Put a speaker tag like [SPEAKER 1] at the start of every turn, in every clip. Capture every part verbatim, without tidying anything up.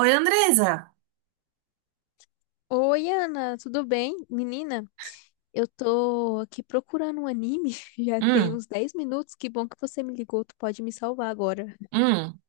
[SPEAKER 1] Oi, Andresa.
[SPEAKER 2] Oi, Ana, tudo bem? Menina, eu tô aqui procurando um anime, já tem
[SPEAKER 1] Hum.
[SPEAKER 2] uns dez minutos, que bom que você me ligou, tu pode me salvar agora.
[SPEAKER 1] Hum.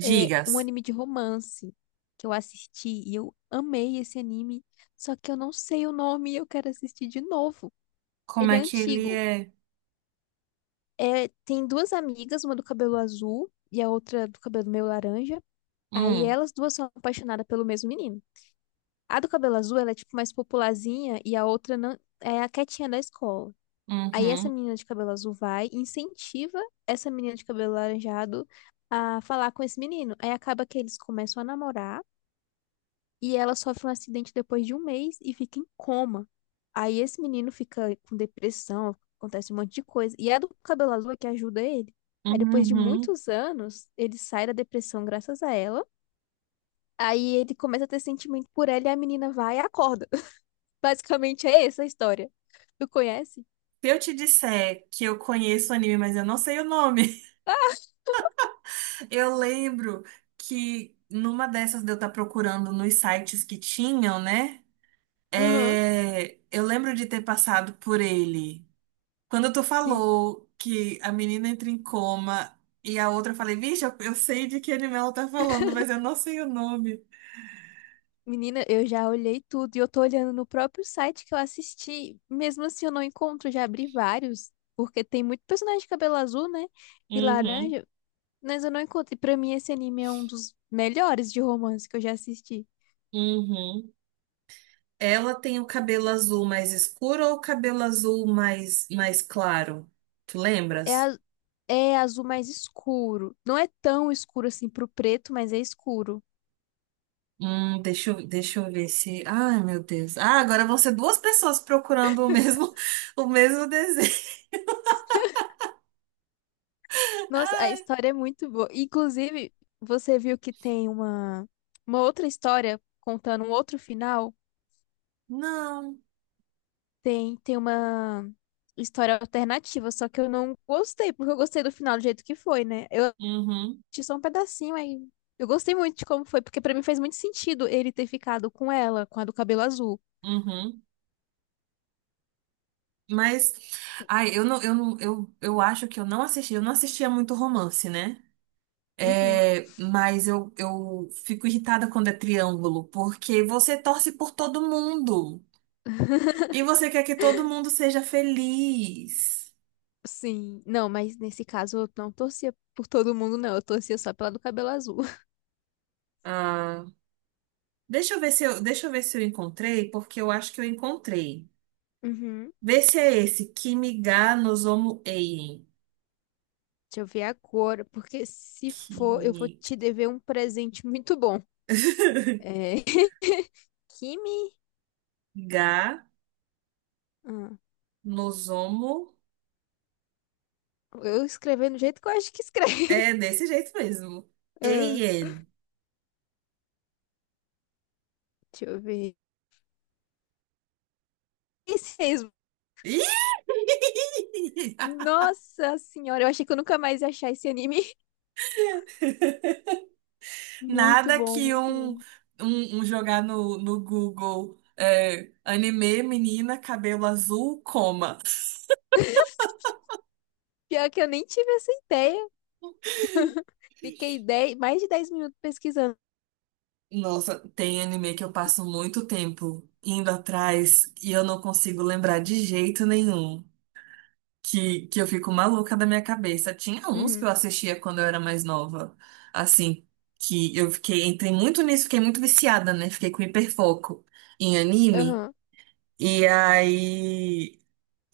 [SPEAKER 2] É um anime de romance que eu assisti e eu amei esse anime, só que eu não sei o nome e eu quero assistir de novo.
[SPEAKER 1] como
[SPEAKER 2] Ele é
[SPEAKER 1] é que ele
[SPEAKER 2] antigo.
[SPEAKER 1] é?
[SPEAKER 2] É, tem duas amigas, uma do cabelo azul e a outra do cabelo meio laranja. Aí
[SPEAKER 1] Hum.
[SPEAKER 2] elas duas são apaixonadas pelo mesmo menino. A do cabelo azul, ela é tipo mais popularzinha e a outra não, é a quietinha da escola. Aí essa
[SPEAKER 1] Uhum.
[SPEAKER 2] menina de cabelo azul vai e incentiva essa menina de cabelo laranjado a falar com esse menino. Aí acaba que eles começam a namorar e ela sofre um acidente depois de um mês e fica em coma. Aí esse menino fica com depressão, acontece um monte de coisa. E é a do cabelo azul é que ajuda ele. Aí depois de
[SPEAKER 1] Uhum.
[SPEAKER 2] muitos anos, ele sai da depressão graças a ela. Aí ele começa a ter sentimento por ela e a menina vai e acorda. Basicamente é essa a história. Tu conhece?
[SPEAKER 1] Se eu te disser que eu conheço o anime, mas eu não sei o nome, eu lembro que numa dessas de eu estar procurando nos sites que tinham, né?
[SPEAKER 2] Aham.
[SPEAKER 1] É, eu lembro de ter passado por ele. Quando tu
[SPEAKER 2] Sim.
[SPEAKER 1] falou que a menina entra em coma e a outra, eu falei, vixe, eu, eu sei de que anime ela tá falando, mas eu não sei o nome.
[SPEAKER 2] Menina, eu já olhei tudo e eu tô olhando no próprio site que eu assisti. Mesmo assim, eu não encontro, já abri vários, porque tem muito personagem de cabelo azul, né? E
[SPEAKER 1] Uhum.
[SPEAKER 2] laranja, mas eu não encontro. E pra mim, esse anime é um dos melhores de romance que eu já assisti.
[SPEAKER 1] Uhum. Ela tem o cabelo azul mais escuro ou o cabelo azul mais, mais claro? Tu
[SPEAKER 2] É,
[SPEAKER 1] lembras?
[SPEAKER 2] a- é azul mais escuro. Não é tão escuro assim pro preto, mas é escuro.
[SPEAKER 1] Hum, deixa eu, deixa eu ver se. Ai, meu Deus. Ah, agora vão ser duas pessoas procurando o mesmo, o mesmo desenho.
[SPEAKER 2] Nossa, a
[SPEAKER 1] Ai,
[SPEAKER 2] história é muito boa. Inclusive, você viu que tem uma, uma outra história contando um outro final?
[SPEAKER 1] não.
[SPEAKER 2] Tem, tem uma história alternativa, só que eu não gostei, porque eu gostei do final do jeito que foi, né? Eu
[SPEAKER 1] Uhum.
[SPEAKER 2] assisti só um pedacinho aí. Eu gostei muito de como foi, porque pra mim fez muito sentido ele ter ficado com ela, com a do cabelo azul.
[SPEAKER 1] Uhum. Mas, ai, eu não, eu não, eu, eu acho que eu não assisti, eu não assistia muito romance, né?
[SPEAKER 2] Uhum.
[SPEAKER 1] É, mas eu, eu fico irritada quando é triângulo, porque você torce por todo mundo. E você quer que todo mundo seja feliz.
[SPEAKER 2] Sim, não, mas nesse caso eu não torcia por todo mundo, não. Eu torcia só pela do cabelo azul.
[SPEAKER 1] Ah, Deixa eu ver se eu, deixa eu ver se eu encontrei, porque eu acho que eu encontrei.
[SPEAKER 2] Uhum.
[SPEAKER 1] Vê se é esse. Kimiga nozomu eien.
[SPEAKER 2] Deixa eu ver agora, porque se for, eu vou
[SPEAKER 1] Kimi-
[SPEAKER 2] te dever um presente muito bom. É... Kimi?
[SPEAKER 1] Ga
[SPEAKER 2] Ah,
[SPEAKER 1] nozomu.
[SPEAKER 2] eu escrevi do jeito que eu acho que escreve.
[SPEAKER 1] É desse jeito mesmo.
[SPEAKER 2] Ah.
[SPEAKER 1] Eien.
[SPEAKER 2] Deixa eu ver. Esse mesmo.
[SPEAKER 1] Ih!
[SPEAKER 2] Nossa senhora, eu achei que eu nunca mais ia achar esse anime. Muito
[SPEAKER 1] Nada
[SPEAKER 2] bom,
[SPEAKER 1] que
[SPEAKER 2] muito
[SPEAKER 1] um,
[SPEAKER 2] bom.
[SPEAKER 1] um, um jogar no, no Google é, anime, menina, cabelo azul, coma.
[SPEAKER 2] Pior que eu nem tive essa ideia. Fiquei dez, mais de dez minutos pesquisando.
[SPEAKER 1] Nossa, tem anime que eu passo muito tempo indo atrás e eu não consigo lembrar de jeito nenhum. Que, que eu fico maluca da minha cabeça. Tinha uns que
[SPEAKER 2] Uhum,
[SPEAKER 1] eu assistia quando eu era mais nova. Assim, que eu fiquei, entrei muito nisso, fiquei muito viciada, né? Fiquei com hiperfoco em anime.
[SPEAKER 2] aham,
[SPEAKER 1] E aí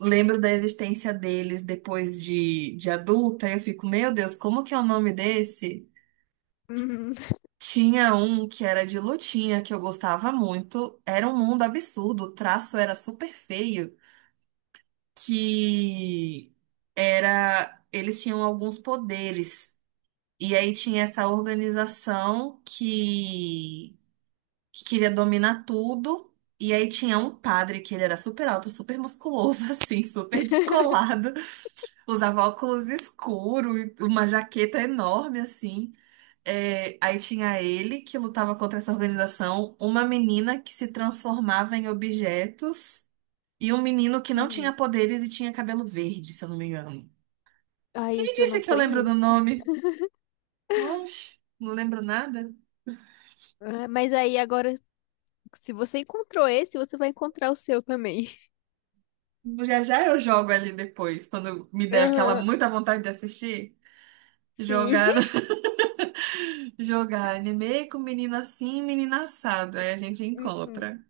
[SPEAKER 1] lembro da existência deles depois de, de adulta. E eu fico, meu Deus, como que é o nome desse?
[SPEAKER 2] uhum,
[SPEAKER 1] Tinha um que era de lutinha que eu gostava muito. Era um mundo absurdo, o traço era super feio, que era eles tinham alguns poderes. E aí tinha essa organização que, que queria dominar tudo. E aí tinha um padre que ele era super alto, super musculoso, assim, super descolado. Usava óculos escuros, uma jaqueta enorme, assim. É, aí tinha ele que lutava contra essa organização, uma menina que se transformava em objetos e um menino que não tinha
[SPEAKER 2] uhum.
[SPEAKER 1] poderes e tinha cabelo verde, se eu não me engano.
[SPEAKER 2] Ai,
[SPEAKER 1] Quem
[SPEAKER 2] esse eu
[SPEAKER 1] disse
[SPEAKER 2] não
[SPEAKER 1] que eu lembro do
[SPEAKER 2] conheço.
[SPEAKER 1] nome? Oxe, não lembro nada.
[SPEAKER 2] Ah, mas aí agora, se você encontrou esse, você vai encontrar o seu também.
[SPEAKER 1] Já já eu jogo ali depois, quando me der aquela
[SPEAKER 2] Aham,
[SPEAKER 1] muita vontade de assistir,
[SPEAKER 2] sim.
[SPEAKER 1] jogar, no- jogar anime com menino assim e menina assado. Aí a gente
[SPEAKER 2] Uhum.
[SPEAKER 1] encontra.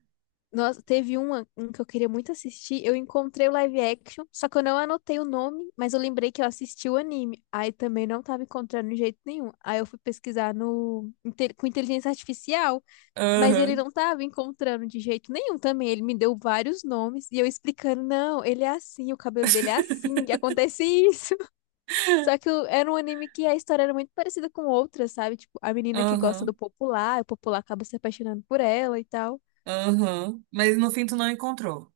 [SPEAKER 2] Nossa, teve uma, um que eu queria muito assistir. Eu encontrei o live action, só que eu não anotei o nome, mas eu lembrei que eu assisti o anime. Aí também não tava encontrando de jeito nenhum. Aí eu fui pesquisar no, inte- com inteligência artificial, mas ele
[SPEAKER 1] Aham.
[SPEAKER 2] não tava encontrando de jeito nenhum também. Ele me deu vários nomes e eu explicando: não, ele é assim, o cabelo dele é assim, e acontece isso. Só que o- era um anime que a história era muito parecida com outras, sabe? Tipo, a menina que gosta do
[SPEAKER 1] Aham,
[SPEAKER 2] popular, o popular acaba se apaixonando por ela e tal.
[SPEAKER 1] aham. Mas no fim tu não encontrou.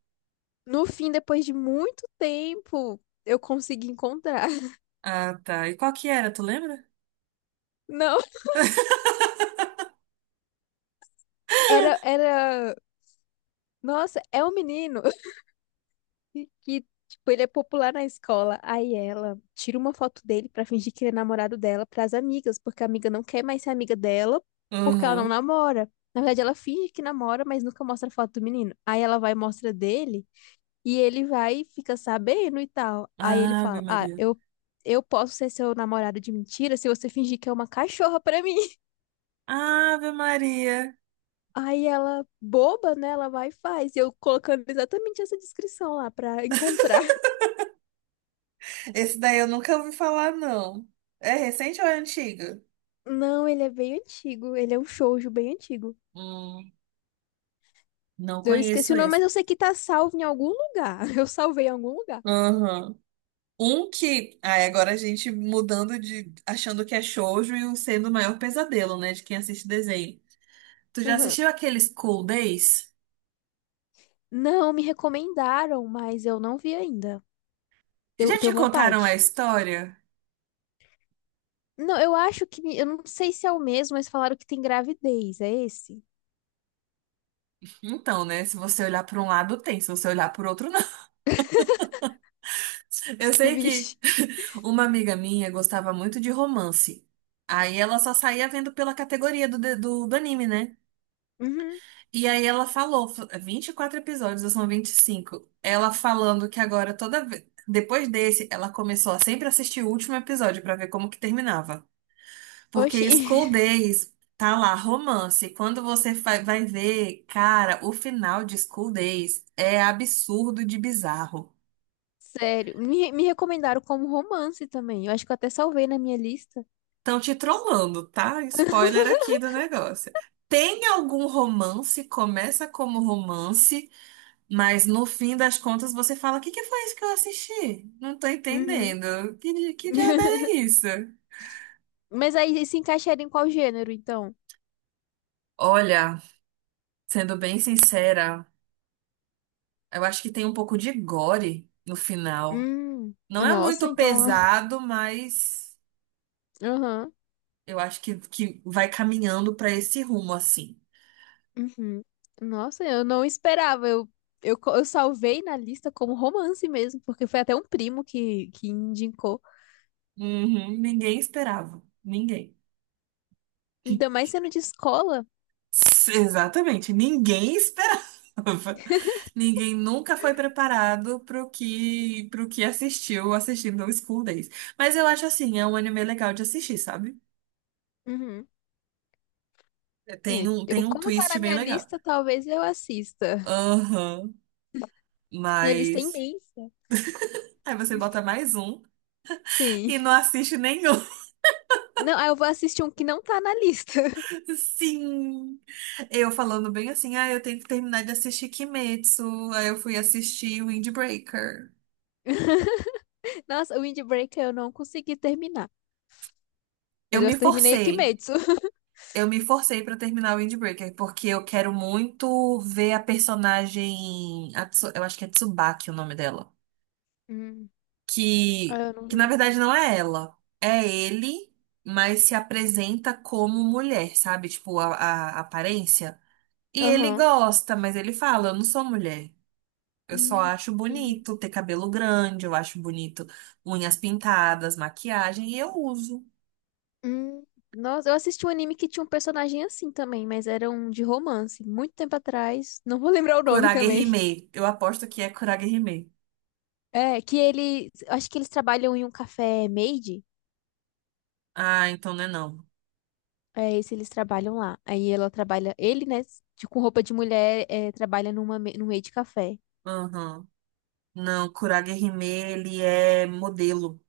[SPEAKER 2] No fim, depois de muito tempo, eu consegui encontrar.
[SPEAKER 1] Ah, tá. E qual que era, tu lembra?
[SPEAKER 2] Não, era, era. Nossa, é um menino que, tipo, ele é popular na escola. Aí ela tira uma foto dele pra fingir que ele é namorado dela pras amigas, porque a amiga não quer mais ser amiga dela, porque ela não
[SPEAKER 1] Uhum.
[SPEAKER 2] namora. Na verdade, ela finge que namora, mas nunca mostra a foto do menino. Aí ela vai e mostra dele, e ele vai e fica sabendo e tal. Aí ele
[SPEAKER 1] Ave
[SPEAKER 2] fala: Ah,
[SPEAKER 1] Maria.
[SPEAKER 2] eu, eu posso ser seu namorado de mentira se você fingir que é uma cachorra pra mim.
[SPEAKER 1] Ave Maria.
[SPEAKER 2] Aí ela, boba, né? Ela vai e faz. E eu colocando exatamente essa descrição lá pra encontrar.
[SPEAKER 1] Esse daí eu nunca ouvi falar, não. É recente ou é antigo?
[SPEAKER 2] Não, ele é bem antigo. Ele é um shoujo bem antigo.
[SPEAKER 1] Hum, não
[SPEAKER 2] Eu esqueci
[SPEAKER 1] conheço
[SPEAKER 2] o nome, mas
[SPEAKER 1] esse.
[SPEAKER 2] eu sei que tá salvo em algum lugar. Eu salvei em algum lugar.
[SPEAKER 1] Aham. Um que. Aí agora a gente mudando de, achando que é shoujo e o sendo o maior pesadelo, né? De quem assiste desenho. Tu já
[SPEAKER 2] Aham.
[SPEAKER 1] assistiu aqueles School Days?
[SPEAKER 2] Não, me recomendaram, mas eu não vi ainda. Eu
[SPEAKER 1] Já
[SPEAKER 2] tenho
[SPEAKER 1] te contaram a
[SPEAKER 2] vontade.
[SPEAKER 1] história?
[SPEAKER 2] Não, eu acho que. Eu não sei se é o mesmo, mas falaram que tem gravidez. É esse?
[SPEAKER 1] Então, né? Se você olhar por um lado, tem. Se você olhar por outro, não. Eu sei que
[SPEAKER 2] Vixe.
[SPEAKER 1] uma amiga minha gostava muito de romance. Aí ela só saía vendo pela categoria do, do, do anime, né?
[SPEAKER 2] Uhum.
[SPEAKER 1] E aí ela falou, fa- vinte e quatro episódios, ou são vinte e cinco. Ela falando que agora toda vez. Depois desse, ela começou a sempre assistir o último episódio pra ver como que terminava. Porque
[SPEAKER 2] Oxi.
[SPEAKER 1] School Days tá lá, romance. Quando você fa- vai ver, cara, o final de School Days é absurdo de bizarro.
[SPEAKER 2] Sério. Me, me recomendaram como romance também. Eu acho que eu até salvei na minha lista.
[SPEAKER 1] Estão te trollando, tá? Spoiler aqui do negócio. Tem algum romance, começa como romance, mas no fim das contas você fala: O que que foi isso que eu assisti? Não tô
[SPEAKER 2] Uhum.
[SPEAKER 1] entendendo. Que, di- que diabo é isso?
[SPEAKER 2] Mas aí se encaixaria em qual gênero, então?
[SPEAKER 1] Olha, sendo bem sincera, eu acho que tem um pouco de gore no final.
[SPEAKER 2] Hum,
[SPEAKER 1] Não é
[SPEAKER 2] Nossa,
[SPEAKER 1] muito
[SPEAKER 2] então.
[SPEAKER 1] pesado, mas
[SPEAKER 2] Aham.
[SPEAKER 1] eu acho que, que vai caminhando pra esse rumo assim.
[SPEAKER 2] Uhum. Nossa, eu não esperava. Eu, eu, co- eu salvei na lista como romance mesmo, porque foi até um primo que, que indicou.
[SPEAKER 1] Uhum, ninguém esperava. Ninguém.
[SPEAKER 2] Ainda mais sendo de escola.
[SPEAKER 1] S- Exatamente, ninguém esperava. Ninguém nunca foi preparado pro que, pro que assistiu assistindo ao School Days. Mas eu acho assim, é um anime legal de assistir, sabe?
[SPEAKER 2] Uhum.
[SPEAKER 1] É, Tem
[SPEAKER 2] É,
[SPEAKER 1] um, tem
[SPEAKER 2] eu,
[SPEAKER 1] um
[SPEAKER 2] como tá
[SPEAKER 1] twist
[SPEAKER 2] na
[SPEAKER 1] bem
[SPEAKER 2] minha
[SPEAKER 1] legal.
[SPEAKER 2] lista, talvez eu assista.
[SPEAKER 1] Aham,
[SPEAKER 2] Minha lista é
[SPEAKER 1] mas.
[SPEAKER 2] imensa.
[SPEAKER 1] Aí você bota mais um
[SPEAKER 2] Sim.
[SPEAKER 1] e não assiste nenhum.
[SPEAKER 2] Não, aí eu vou assistir um que não tá na lista.
[SPEAKER 1] Sim! Eu falando bem assim, ah, eu tenho que terminar de assistir Kimetsu. Aí eu fui assistir Windbreaker.
[SPEAKER 2] Nossa, o Windbreaker eu não consegui terminar.
[SPEAKER 1] Eu
[SPEAKER 2] Mas eu
[SPEAKER 1] me
[SPEAKER 2] terminei
[SPEAKER 1] forcei.
[SPEAKER 2] Kimetsu.
[SPEAKER 1] Eu me forcei pra terminar o Windbreaker, porque eu quero muito ver a personagem. A Tsu- eu acho que é Tsubaki o nome dela.
[SPEAKER 2] Hum. Ah,
[SPEAKER 1] Que,
[SPEAKER 2] eu não
[SPEAKER 1] que na
[SPEAKER 2] vi.
[SPEAKER 1] verdade não é ela. É ele, mas se apresenta como mulher, sabe? Tipo, a, a aparência. E ele
[SPEAKER 2] Aham.
[SPEAKER 1] gosta, mas ele fala: Eu não sou mulher. Eu só
[SPEAKER 2] Hum,
[SPEAKER 1] acho
[SPEAKER 2] Entendi.
[SPEAKER 1] bonito ter cabelo grande, eu acho bonito unhas pintadas, maquiagem, e eu uso.
[SPEAKER 2] Hum, Nossa, eu assisti um anime que tinha um personagem assim também, mas era um de romance, muito tempo atrás. Não vou lembrar o nome
[SPEAKER 1] Kurage
[SPEAKER 2] também.
[SPEAKER 1] Hime. Eu aposto que é Kurage Hime.
[SPEAKER 2] É, que ele. Acho que eles trabalham em um café maid.
[SPEAKER 1] Ah, então não é não.
[SPEAKER 2] É esse eles trabalham lá. Aí ela trabalha. Ele, né, de- com roupa de mulher, é, trabalha numa, ma- num maid café.
[SPEAKER 1] Aham. Não, Kurage Hime, ele é modelo.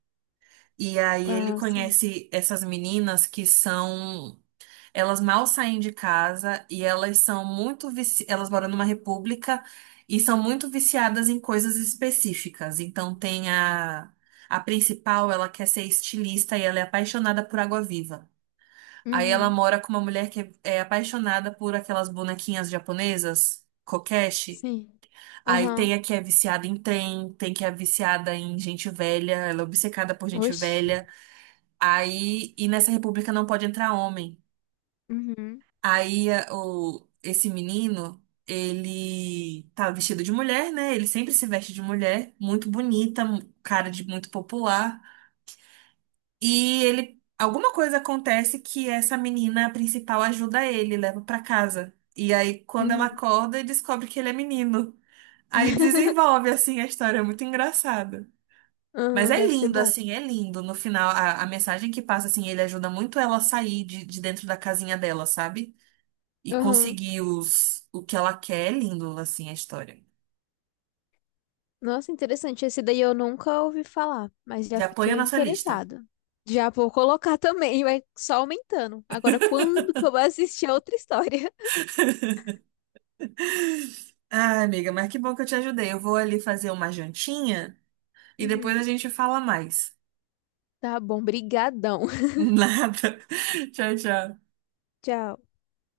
[SPEAKER 1] E aí ele
[SPEAKER 2] Ah, sim.
[SPEAKER 1] conhece essas meninas que são. Elas mal saem de casa e elas são muito vici... elas moram numa república e são muito viciadas em coisas específicas. Então tem a a principal, ela quer ser estilista e ela é apaixonada por água-viva. Aí ela
[SPEAKER 2] Uhum.
[SPEAKER 1] mora com uma mulher que é é apaixonada por aquelas bonequinhas japonesas, kokeshi.
[SPEAKER 2] Sim.
[SPEAKER 1] Aí tem
[SPEAKER 2] Aham.
[SPEAKER 1] a que é viciada em trem, tem que é viciada em gente velha, ela é obcecada por gente
[SPEAKER 2] Oxe.
[SPEAKER 1] velha. Aí, e nessa república não pode entrar homem.
[SPEAKER 2] Uhum.
[SPEAKER 1] Aí a- o, esse menino, ele tá vestido de mulher, né? Ele sempre se veste de mulher, muito bonita, mu- cara de muito popular. E ele, alguma coisa acontece que essa menina principal ajuda ele, leva pra casa. E aí, quando ela
[SPEAKER 2] Uhum.
[SPEAKER 1] acorda, ele descobre que ele é menino. Aí desenvolve, assim, a história, é muito engraçada. Mas
[SPEAKER 2] Aham,
[SPEAKER 1] é
[SPEAKER 2] deve ser
[SPEAKER 1] lindo,
[SPEAKER 2] bom.
[SPEAKER 1] assim, é lindo. No final, a, a mensagem que passa, assim, ele ajuda muito ela a sair de, de dentro da casinha dela, sabe? E conseguir os, o que ela quer. É lindo, assim, a história.
[SPEAKER 2] Nossa, interessante. Esse daí eu nunca ouvi falar, mas já
[SPEAKER 1] Já põe a
[SPEAKER 2] fiquei
[SPEAKER 1] nossa lista.
[SPEAKER 2] interessado. Já vou colocar também, vai só aumentando. Agora, quando que eu vou assistir a outra história?
[SPEAKER 1] Ah, amiga, mas que bom que eu te ajudei. Eu vou ali fazer uma jantinha e depois a
[SPEAKER 2] Uhum.
[SPEAKER 1] gente fala mais.
[SPEAKER 2] Tá bom, brigadão.
[SPEAKER 1] Nada. Tchau, tchau.
[SPEAKER 2] Tchau.